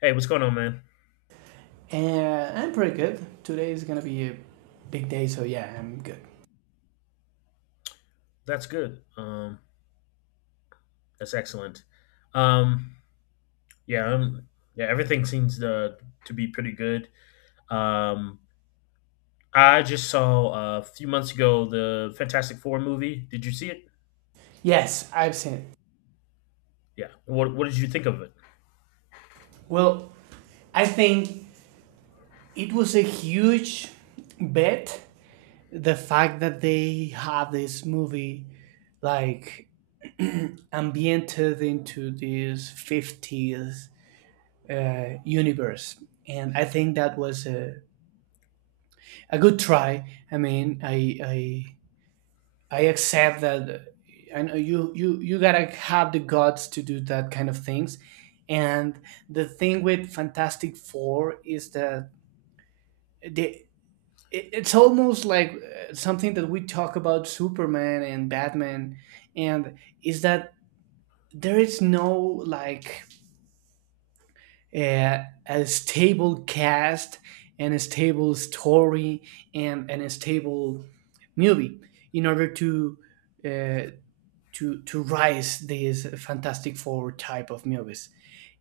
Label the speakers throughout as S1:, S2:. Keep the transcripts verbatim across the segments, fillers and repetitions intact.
S1: Hey, what's going on, man?
S2: And I'm pretty good. Today is gonna be a big day, so yeah, I'm good.
S1: That's good. Um, that's excellent. Um, yeah, um, yeah, everything seems to to be pretty good. Um, I just saw uh, a few months ago the Fantastic Four movie. Did you see it?
S2: Yes, I've seen it.
S1: Yeah. What What did you think of it?
S2: Well, I think it was a huge bet the fact that they have this movie like ambiented into this fifties uh, universe. And i think that was a, a good try. I mean i i i accept that. I know you you you gotta have the guts to do that kind of things. And the thing with Fantastic Four is that they it- it's almost like uh, something that we talk about Superman and Batman, and is that there is no like a, a stable cast and a stable story and, and a stable movie in order to uh, to to rise these Fantastic Four type of movies.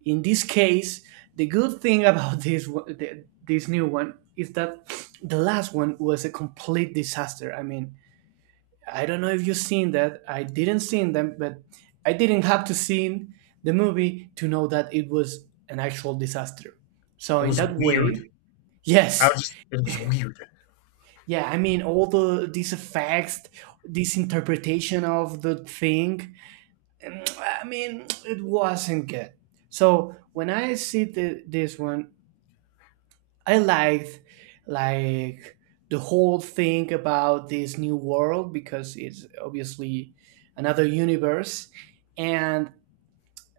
S2: In this case, the good thing about this one- the- this new one is that the last one was a complete disaster. I mean, I don't know if you've seen that. I didn't see them, but I didn't have to see the movie to know that it was an actual disaster. So
S1: It
S2: in
S1: was
S2: that
S1: weird.
S2: way,
S1: I
S2: yes,
S1: was just. It was weird.
S2: yeah. I mean, all the these effects, this interpretation of the thing, um, I mean, it wasn't good. So when I see the, this one, I liked like the whole thing about this new world because it's obviously another universe, and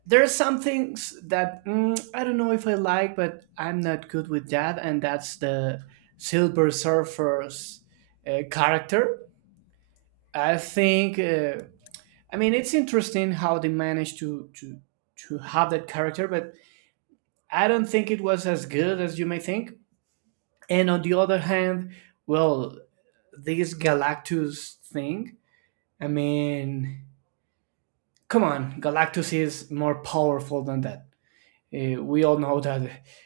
S2: there are some things that mm, I don't know if I like, but I'm not good with that, and that's the Silver Surfer's uh, character, I think. Uh, I mean, it's interesting how they managed to to to have that character, but I don't think it was as good as you may think. And on the other hand, well, this Galactus thing. I mean, come on, Galactus is more powerful than that. Uh, we all know that uh,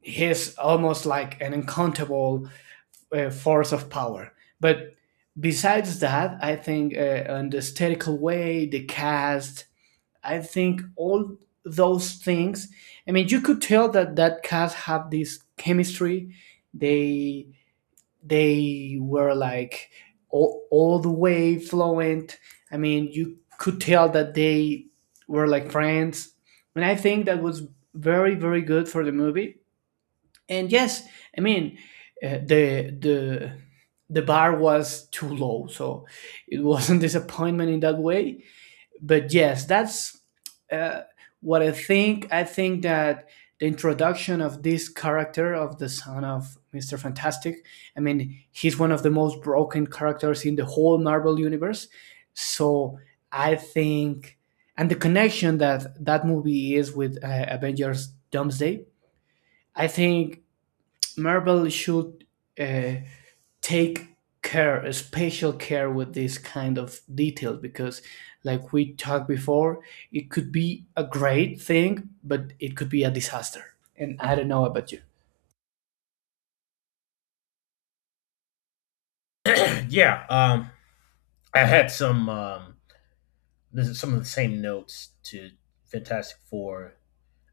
S2: he's almost like an uncountable uh, force of power. But besides that, I think uh, on the aesthetical way, the cast, I think all those things. I mean, you could tell that that cast had this chemistry. They they were like all, all the way fluent. I mean, you could tell that they were like friends, and I think that was very very good for the movie. And yes, I mean, uh, the the the bar was too low, so it was a disappointment in that way, but yes, that's uh, what I think. I think that the introduction of this character of the son of Mister Fantastic, I mean, he's one of the most broken characters in the whole Marvel universe. So I think, and the connection that that movie is with uh, Avengers Doomsday, I think Marvel should uh, take care, uh, special care, with this kind of detail because like we talked before, it could be a great thing but it could be a disaster, and i don't know about you.
S1: Yeah. Um, I had some um, this is some of the same notes to Fantastic Four.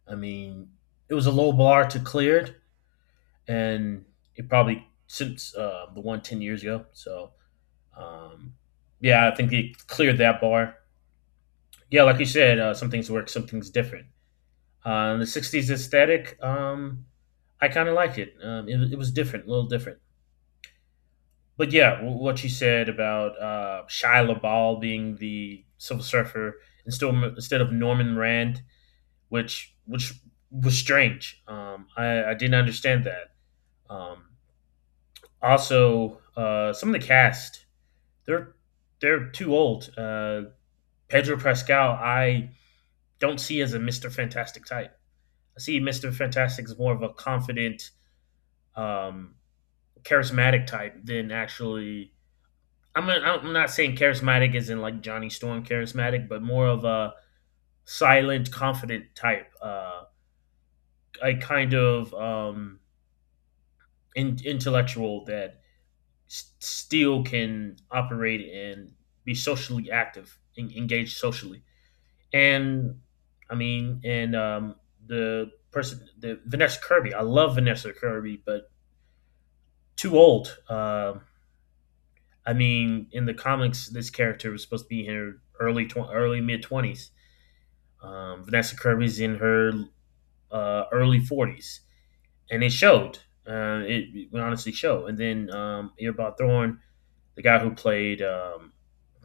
S1: I mean, it was a low bar to cleared and it probably since uh, the one ten years ago. So, um, yeah, I think they cleared that bar. Yeah, like you said, uh, some things work, some things different. Uh, the sixties aesthetic, um, I kind of liked it. Um, it. It was different, a little different. But yeah, w- what you said about uh, Shia LaBeouf being the Silver Surfer instead of, instead of Norman Rand, which which was strange. Um, I, I didn't understand that. Um, also, uh, some of the cast they're they're too old. Uh, Pedro Pascal, I don't see as a Mister Fantastic type. I see Mister Fantastic as more of a confident, um, charismatic type than actually. I'm I'm not saying charismatic as in like Johnny Storm charismatic, but more of a silent, confident type. Uh, a kind of um, in, intellectual that s- still can operate and be socially active, en- engage socially. And I mean, and um, The person, the Vanessa Kirby. I love Vanessa Kirby, but too old. Um, I mean, in the comics, this character was supposed to be in her early tw- early mid twenties. Um, Vanessa Kirby's in her uh, early forties, and it showed. Uh, it, it honestly showed. And then um, Earbot Thorn the guy who played um,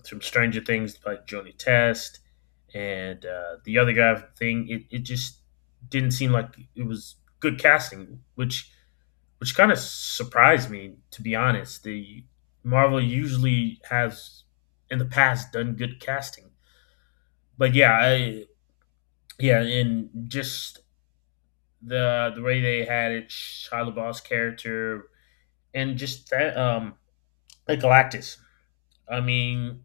S1: from Stranger Things played Joni Test, and uh, the other guy thing. It, it just didn't seem like it was good casting, which which kind of surprised me to be honest. The Marvel usually has in the past done good casting, but yeah, I, yeah, and just the the way they had it, Shia LaBeouf's character, and just that um, like Galactus. I mean,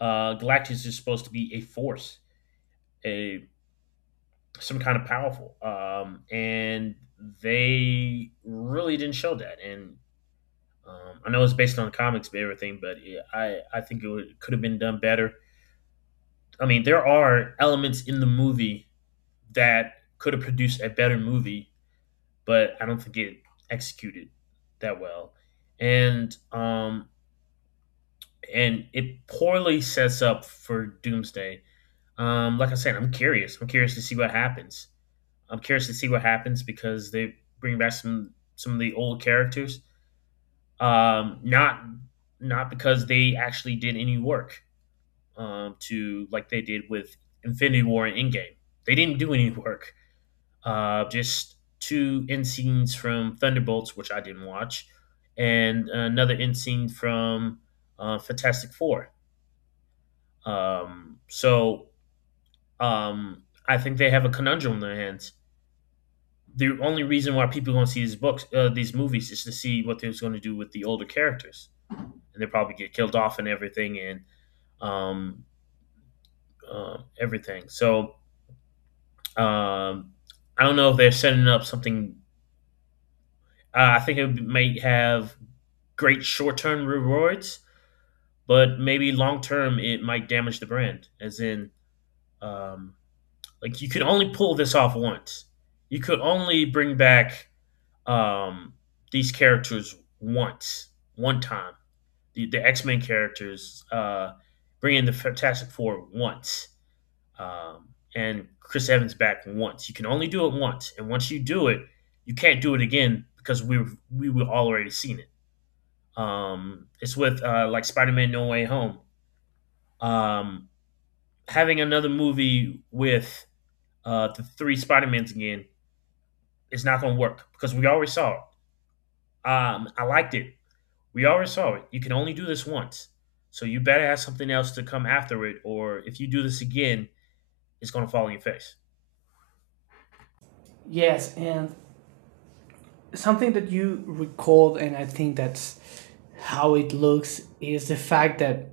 S1: uh, Galactus is supposed to be a force, a some kind of powerful, um, and they really didn't show that. And um, I know it's based on the comics and everything, but yeah, I I think it would, could have been done better. I mean, there are elements in the movie that could have produced a better movie, but I don't think it executed that well, and um, and it poorly sets up for Doomsday. Um, like I said, I'm curious. I'm curious to see what happens. I'm curious to see what happens because they bring back some some of the old characters. Um, not not because they actually did any work um, to like they did with Infinity War and Endgame. They didn't do any work. Uh, just two end scenes from Thunderbolts, which I didn't watch, and another end scene from uh, Fantastic Four. Um, so um, I think they have a conundrum in their hands the only reason why people are going to see these books, uh, these movies, is to see what they're going to do with the older characters, and they probably get killed off and everything, and um, uh, everything. So um, I don't know if they're setting up something. Uh, I think it might have great short-term rewards, but maybe long-term it might damage the brand. As in, um, like you could only pull this off once. You could only bring back um, these characters once, one time the, the X Men characters, uh, bring in the Fantastic Four once, um, and Chris Evans back once. You can only do it once, and once you do it, you can't do it again because we we were already seen it. Um, it's with uh, like Spider Man No Way Home. Um, having another movie with uh, the three Spider Mans again is not going to work because we already saw it. Um, I liked it. We already saw it. You can only do this once. So you better have something else to come after it, or if you do this again, it's gonna fall in your face.
S2: Yes, and something that you recalled and i think that's how it looks is the fact that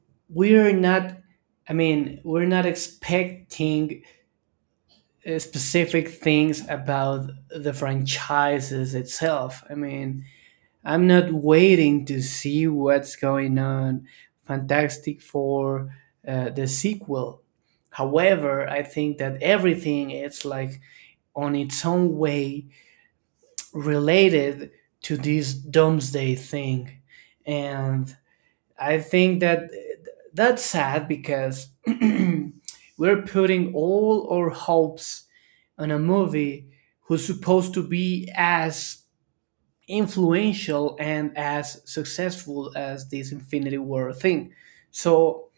S2: we're not, I mean, we're not expecting uh, specific things about the franchises itself. I mean, I'm not waiting to see what's going on Fantastic Four, uh, the sequel. However, I think that everything is like on its own way related to this Doomsday thing. And I think that that's sad because we're putting all our hopes on a movie who's supposed to be as influential and as successful as this Infinity War thing. So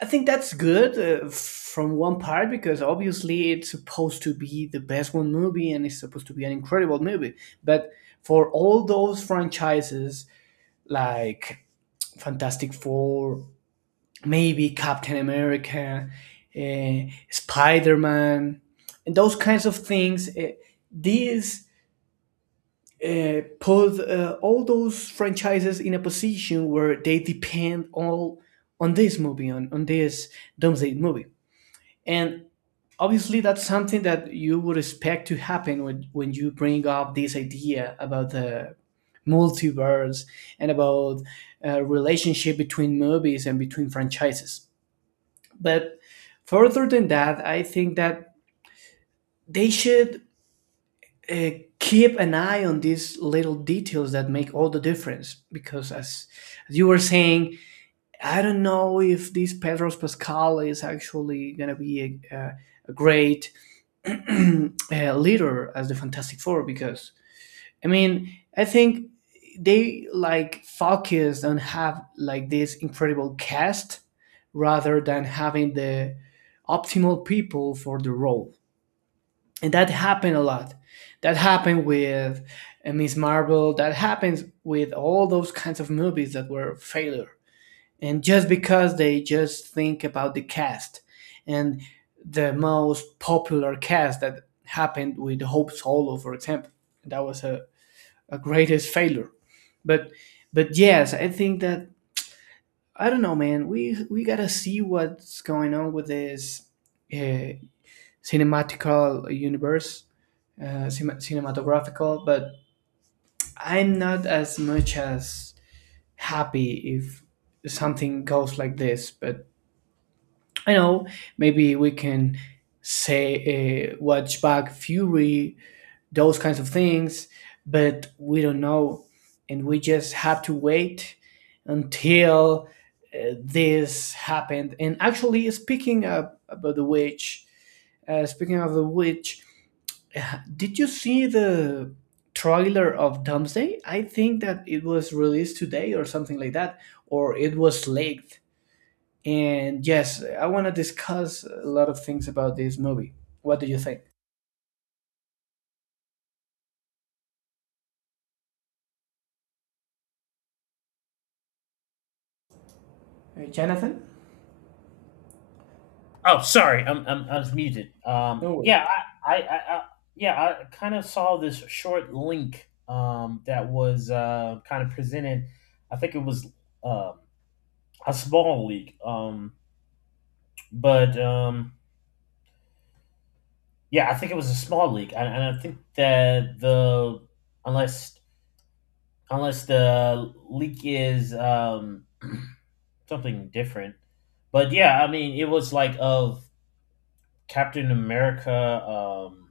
S2: I think that's good uh, from one part because obviously it's supposed to be the best one movie and it's supposed to be an incredible movie. But for all those franchises like Fantastic Four, maybe Captain America, uh, Spider Man, and those kinds of things, uh, these uh, put, uh, all those franchises in a position where they depend all on this movie, on, on this Doomsday movie. And obviously, that's something that you would expect to happen when, when you bring up this idea about the multiverse and about uh, relationship between movies and between franchises. But further than that, I think that they should uh, keep an eye on these little details that make all the difference because as, as you were saying, i don't know if this Pedro Pascal is actually going to be a, a, a great uh, leader as the Fantastic Four because i mean i think they like focused on have like this incredible cast rather than having the optimal people for the role, and that happened a lot. That happened with uh, Miss Marvel. That happens with all those kinds of movies that were failure, and just because they just think about the cast and the most popular cast. That happened with Hope Solo, for example. That was a, a greatest failure, but but yes, i think that i don't know, man, we we gotta see what's going on with this uh, cinematical universe, uh, cin- cinematographical, but I'm not as much as happy if something goes like this. But I know maybe we can say, uh, watch back Fury, those kinds of things, but we don't know, and we just have to wait until uh, this happened. And actually, speaking of, about the witch, uh, speaking of the witch, did you see the trailer of Doomsday? I think that it was released today or something like that, or it was leaked. And yes, I want to discuss a lot of things about this movie. What do you think? Uh, Jonathan?
S1: Oh, sorry, I'm, I'm I was muted. Um,
S2: No worries.
S1: yeah, I, I, I, I yeah, I kind of saw this short link um that was uh kind of presented. I think it was uh, a small leak. Um, but um, yeah, I think it was a small leak. and, and, I think that the unless unless the leak is um, something different. But yeah, I mean, it was like of Captain America. Um,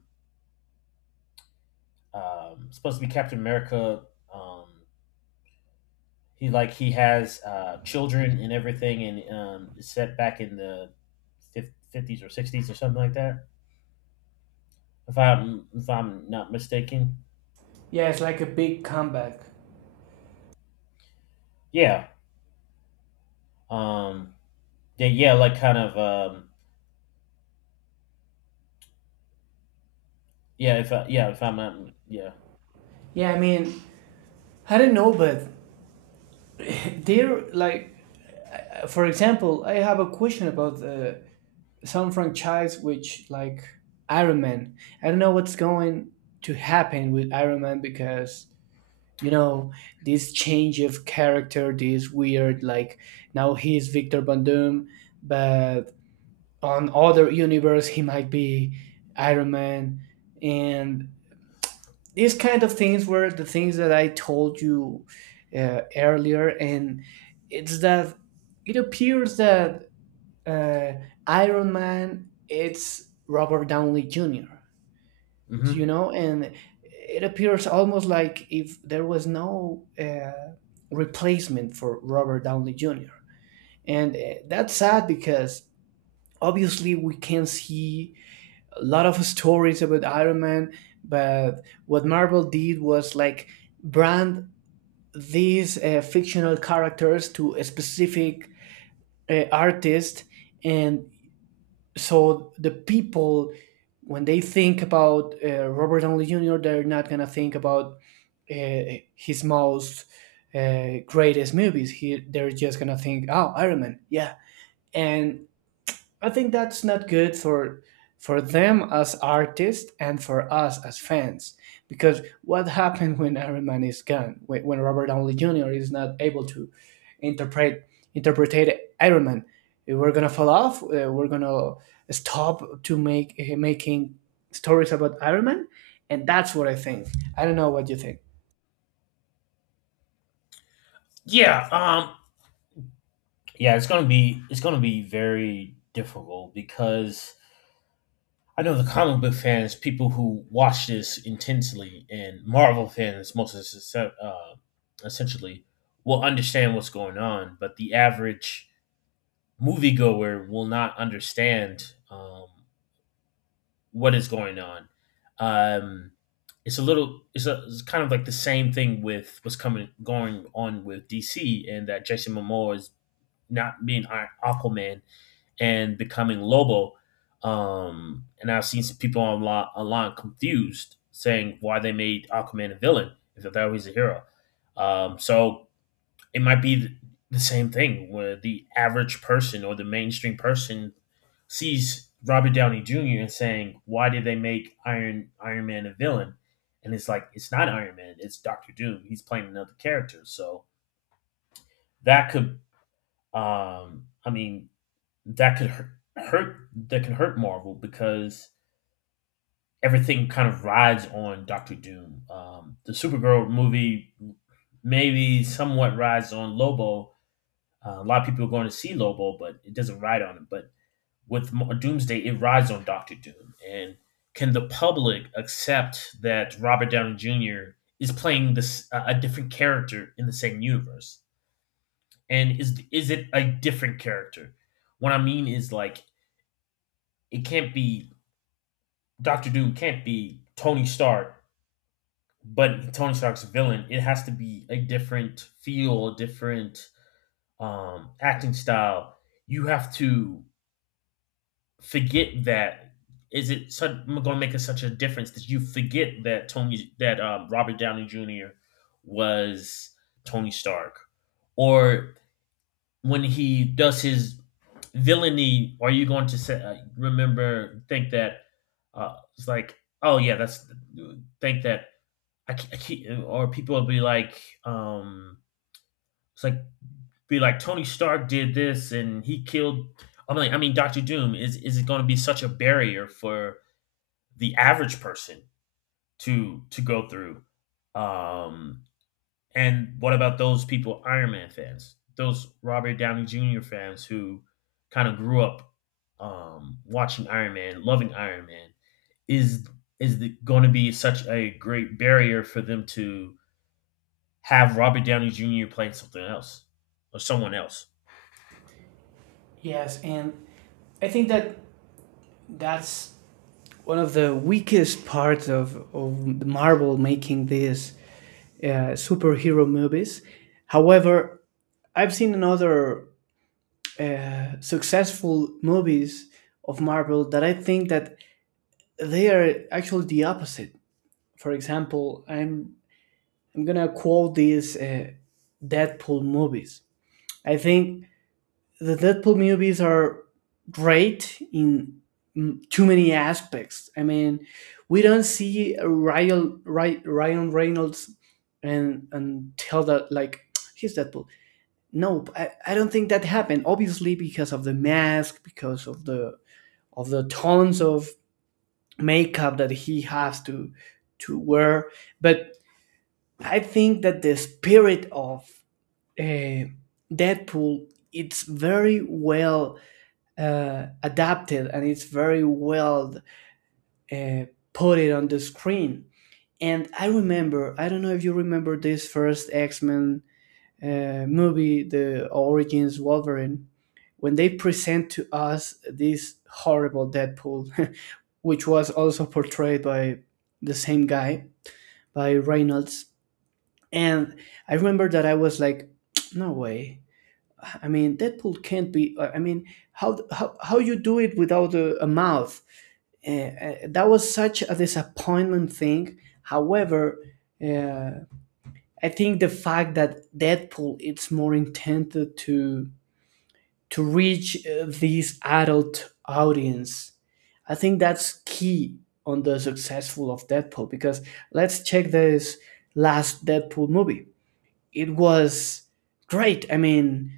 S1: um, supposed to be Captain America. Um, he like he has uh, children and everything, and um, it's set back in the fifties or sixties or something like that. If I'm if I'm not mistaken,
S2: Yeah, it's like a big comeback.
S1: yeah. Um, yeah, yeah, like kind of. Um, yeah, if I, yeah, if I'm not, yeah.
S2: Yeah, I mean, I don't know, but they're like, uh, for example, I have a question about uh, some franchise which, like, Iron Man. I don't know what's going to happen with Iron Man because, you know, this change of character, this weird, like, now he's Victor Van Doom, but on other universe he might be Iron Man. And these kind of things were the things that i told you uh, earlier. And it's that it appears that uh, Iron Man, it's Robert Downey Jr. So,
S1: Hmm.
S2: you know, and it appears almost like if there was no uh, replacement for Robert Downey Jr. And uh, that's sad because obviously we can see a lot of stories about Iron Man, but what Marvel did was like brand these uh, fictional characters to a specific uh, artist. And so the people, when they think about uh, Robert Downey Jr., they're not gonna think about uh, his most uh, greatest movies. He, they're just gonna think, oh, Iron Man, yeah. And I think that's not good for for them as artists and for us as fans. Because what happened when Iron Man is gone? When, when Robert Downey Junior is not able to interpret interpret Iron Man, we're gonna fall off. Uh, we're gonna stop to make uh, making stories about Iron Man, and that's what I think. I don't know what you think.
S1: Yeah. Um, yeah, it's gonna be it's gonna be very difficult because I know the comic book fans, people who watch this intensely, and Marvel fans, most of this, uh, essentially, will understand what's going on, but the average moviegoer will not understand um, what is going on. Um, it's a little, it's, a, it's kind of like the same thing with what's coming going on with D C, and that Jason Momoa is not being Aquaman and becoming Lobo. Um, and I've seen some people online, online confused saying why they made Aquaman a villain if they thought he was a hero. Um, so it might be the, the same thing where the average person or the mainstream person sees Robert Downey Junior and saying, "Why did they make Iron Iron Man a villain?" And it's like it's not Iron Man; it's Doctor Doom. He's playing another character, so that could. Um, I mean, that could hurt, hurt that could hurt Marvel because everything kind of rides on Doctor Doom. Um, the Supergirl movie maybe somewhat rides on Lobo. Uh, a lot of people are going to see Lobo, but it doesn't ride on him. But with Doomsday, it rides on Doctor Doom. And can the public accept that Robert Downey Junior is playing this a a different character in the same universe? And is is it a different character? What I mean is like it can't be Doctor Doom can't be Tony Stark, but Tony Stark's villain. It has to be a different feel, a different um, acting style. You have to forget that. Is it such, going to make a, such a difference that you forget that Tony that um, Robert Downey Junior was Tony Stark, or when he does his villainy, are you going to say, uh, remember think that uh, it's like oh yeah that's think that I, ke- I keep, or people will be like, um, it's like be like Tony Stark did this and he killed. I am like, I mean, Doctor Doom is is it going to be such a barrier for the average person to to go through? Um, and what about those people, Iron Man fans, those Robert Downey Junior fans who kind of grew up um, watching Iron Man, loving Iron Man? Is is going to be such a great barrier for them to have Robert Downey Junior playing something else or someone else.
S2: Yes, and I think that that's one of the weakest parts of, of Marvel making these uh, superhero movies. However, I've seen another uh, successful movies of Marvel that I think that they are actually the opposite. For example, I'm I'm gonna quote these uh, Deadpool movies. I think the Deadpool movies are great in, mm, too many aspects. I mean, we don't see a Ryan, Ry- Ryan Reynolds and and tell that like he's Deadpool. No, I, I don't think that happened. Obviously, because of the mask, because of the of the tons of makeup that he has to to wear. But I think that the spirit of uh, Deadpool it's very well uh, adapted, and it's very well uh, put it on the screen. And I remember, I don't know if you remember this first X Men uh, movie, the Origins Wolverine, when they present to us this horrible Deadpool, which was also portrayed by the same guy, by Reynolds. And I remember that I was like, no way. I mean, Deadpool can't be. uh, I mean, how how how you do it without a, a mouth? Uh, uh, that was such a disappointment thing. However, uh, I think the fact that Deadpool it's more intended to to reach uh, this adult audience, I think that's key on the successful of Deadpool. Because let's check this last Deadpool movie. It was great. I mean,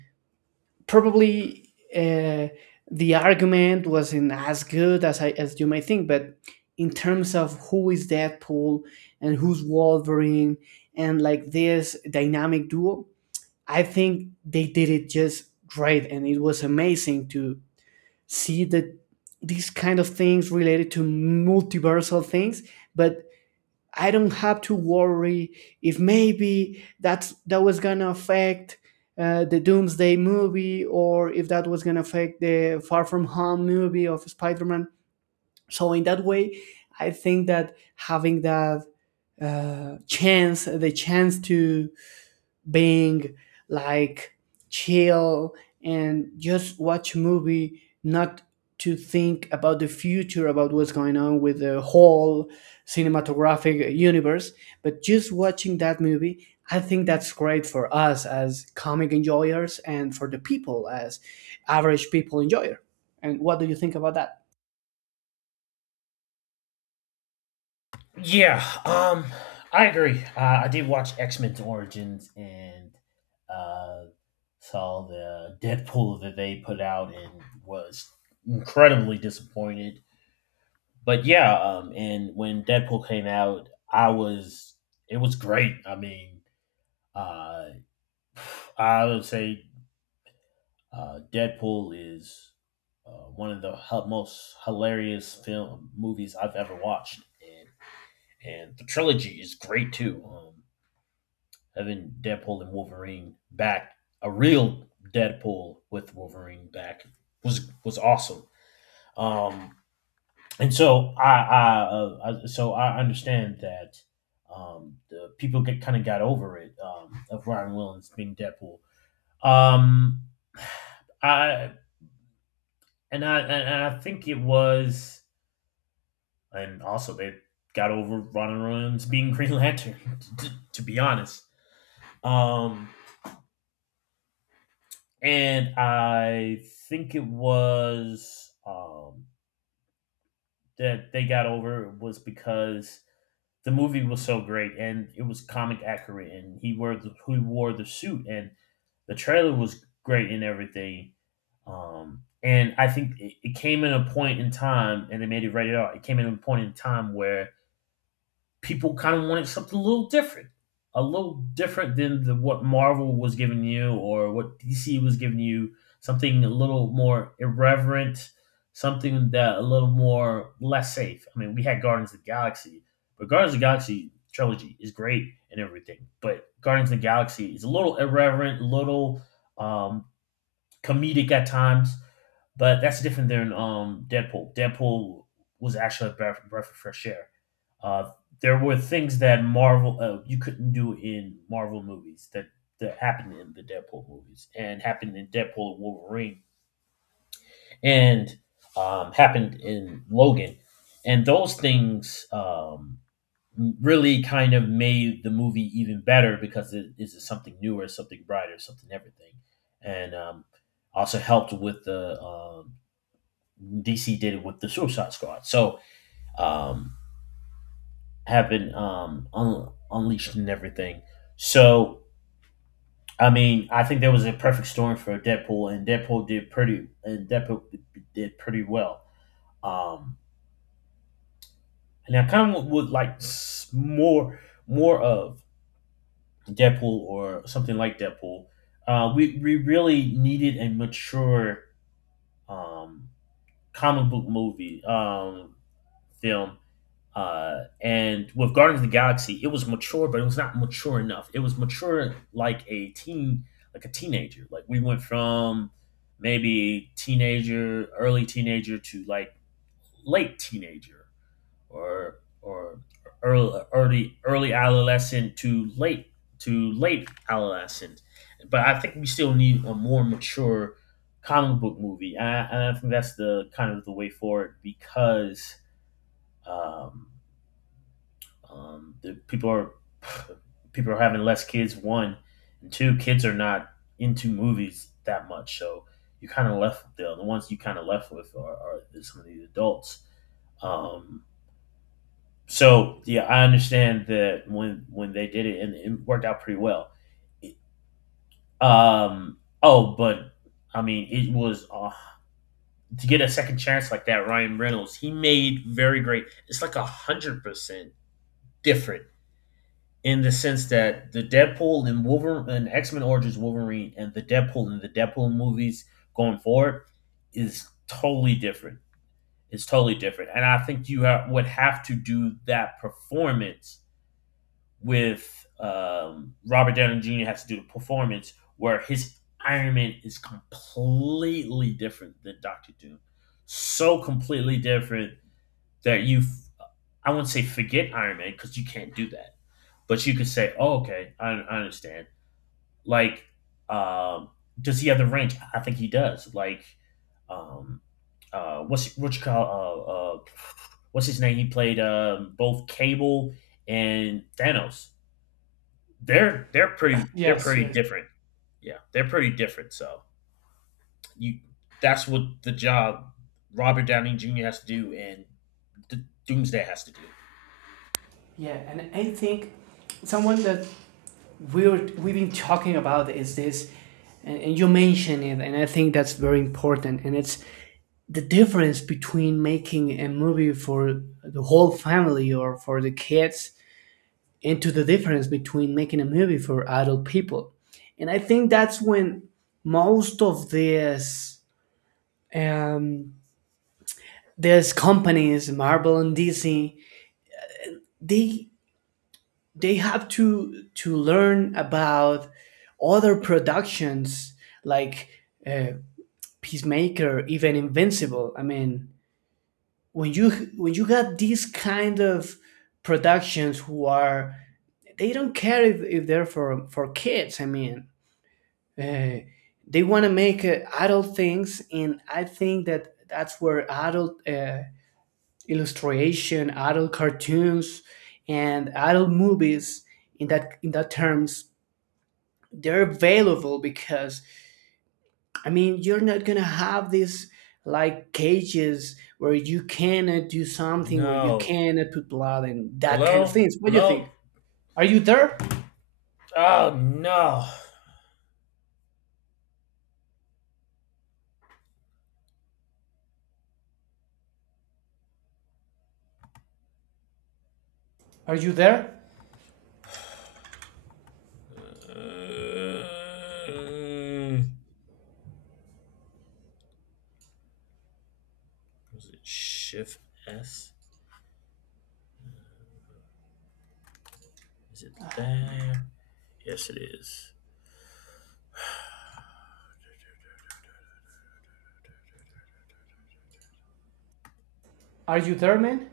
S2: probably uh, the argument wasn't as good as I as you might think, but in terms of who is Deadpool and who's Wolverine and like this dynamic duo, I think they did it just great, and it was amazing to see that these kind of things related to multiversal things. But I don't have to worry if maybe that's that was gonna affect uh, the Doomsday movie or if that was gonna affect the Far From Home movie of Spider-Man. So in that way, I think that having that uh, chance, the chance to being like chill and just watch a movie, not to think about the future, about what's going on with the whole cinematographic universe, but just watching that movie. I think that's great for us as comic enjoyers and for the people as average people enjoyer. And what do you think about that?
S1: Yeah, um, I agree. Uh, I did watch X Men Origins and uh, saw the Deadpool that they put out and was incredibly disappointed. But yeah, um, and when Deadpool came out, I was it was great. I mean, uh, I would say Uh, Deadpool is uh, one of the hu- most hilarious film movies I've ever watched, and and the trilogy is great too. Um, having Deadpool and Wolverine back, a real Deadpool with Wolverine back was was awesome. Um, and so I, I, uh, I so I understand that um, the people get kind of got over it um, of Ryan Williams being Deadpool. Um, I And I and I think it was, and also they got over Ron Williams being Green Lantern. To, to be honest, um, and I think it was um that they got over it was because the movie was so great and it was comic accurate and he wore the, he wore the suit and the trailer was great and everything. Um, and I think it, it came in a point in time, and they made it rated R. It came in a point in time where people kind of wanted something a little different, a little different than the, what Marvel was giving you or what D C was giving you. Something a little more irreverent, something that a little more less safe. I mean, we had Guardians of the Galaxy, but Guardians of the Galaxy trilogy is great and everything, but Guardians of the Galaxy is a little irreverent, a little um, comedic at times. But that's different than um, Deadpool. Deadpool was actually a breath, breath of fresh air uh, there were things that Marvel uh, you couldn't do in Marvel movies that that happened in the Deadpool movies and happened in Deadpool and Wolverine and um, happened in Logan, and those things um, really kind of made the movie even better because it is something newer, something brighter, something everything, and um, also helped with the um, D C did it with the Suicide Squad. So um, having um un- unleashed and everything. So I mean, I think there was a perfect storm for Deadpool, and Deadpool did pretty and Deadpool did pretty well. Um, and I kind of would like s- more more of Deadpool or something like Deadpool. Uh, we we really needed a mature um comic book movie um film. Uh, and with Guardians of the Galaxy, it was mature, but it was not mature enough. It was mature like a teen, like a teenager. Like we went from maybe teenager, early teenager to like late teenager, or or early early early adolescent to late to late adolescent. But I think we still need a more mature comic book movie, and I, and I think that's the kind of the way forward because. Um, um, the people are people are having less kids. One and two, kids are not into movies that much, so you kind of left the the ones you kind of left with are, are some of these adults. Um, so yeah, I understand that when when they did it and it worked out pretty well. Um, oh, but I mean, it was uh, to get a second chance like that. Ryan Reynolds, he made very great. It's like a hundred percent different in the sense that the Deadpool and Wolverine and X Men Origins Wolverine and the Deadpool and the Deadpool movies going forward is totally different. It's totally different, and I think you ha- would have to do that performance with um, Robert Downey Junior has to do the performance where his Iron Man is completely different than Doctor Doom, so completely different that you, I I wouldn't say forget Iron Man because you can't do that but you could say, "Oh, okay, I, I understand." Like, um, does he have the range? I think he does. Like, um, uh, what's what you call uh, uh, what's his name? He played um, both Cable and Thanos. They're they're pretty they're
S2: Yes,
S1: pretty
S2: yes.
S1: different. Yeah, they're pretty different. So you that's what the job Robert Downey Junior has to do and D- Doomsday has to do.
S2: Yeah, and I think someone that we were, we've been talking about is this, and, and you mentioned it, and I think that's very important. And it's the difference between making a movie for the whole family or for the kids, into the difference between making a movie for adult people. And I think that's when most of these um, these companies, Marvel and D C, they they have to to learn about other productions like uh, Peacemaker, even Invincible. I mean, when you when you got these kind of productions who are, they don't care if, if they're for for kids. I mean, uh, they want to make uh, adult things, and I think that that's where adult uh, illustration, adult cartoons, and adult movies in that in that terms they're available because I mean you're not gonna have these like cages where you cannot do something, where you
S1: No,
S2: cannot put blood and that kind of
S1: hello,
S2: things. What do you
S1: hello.
S2: think? Are you there?
S1: Oh no.
S2: Are you there?
S1: Uh, was it Shift S? Is it there? Yes, it is.
S2: Are you there, man?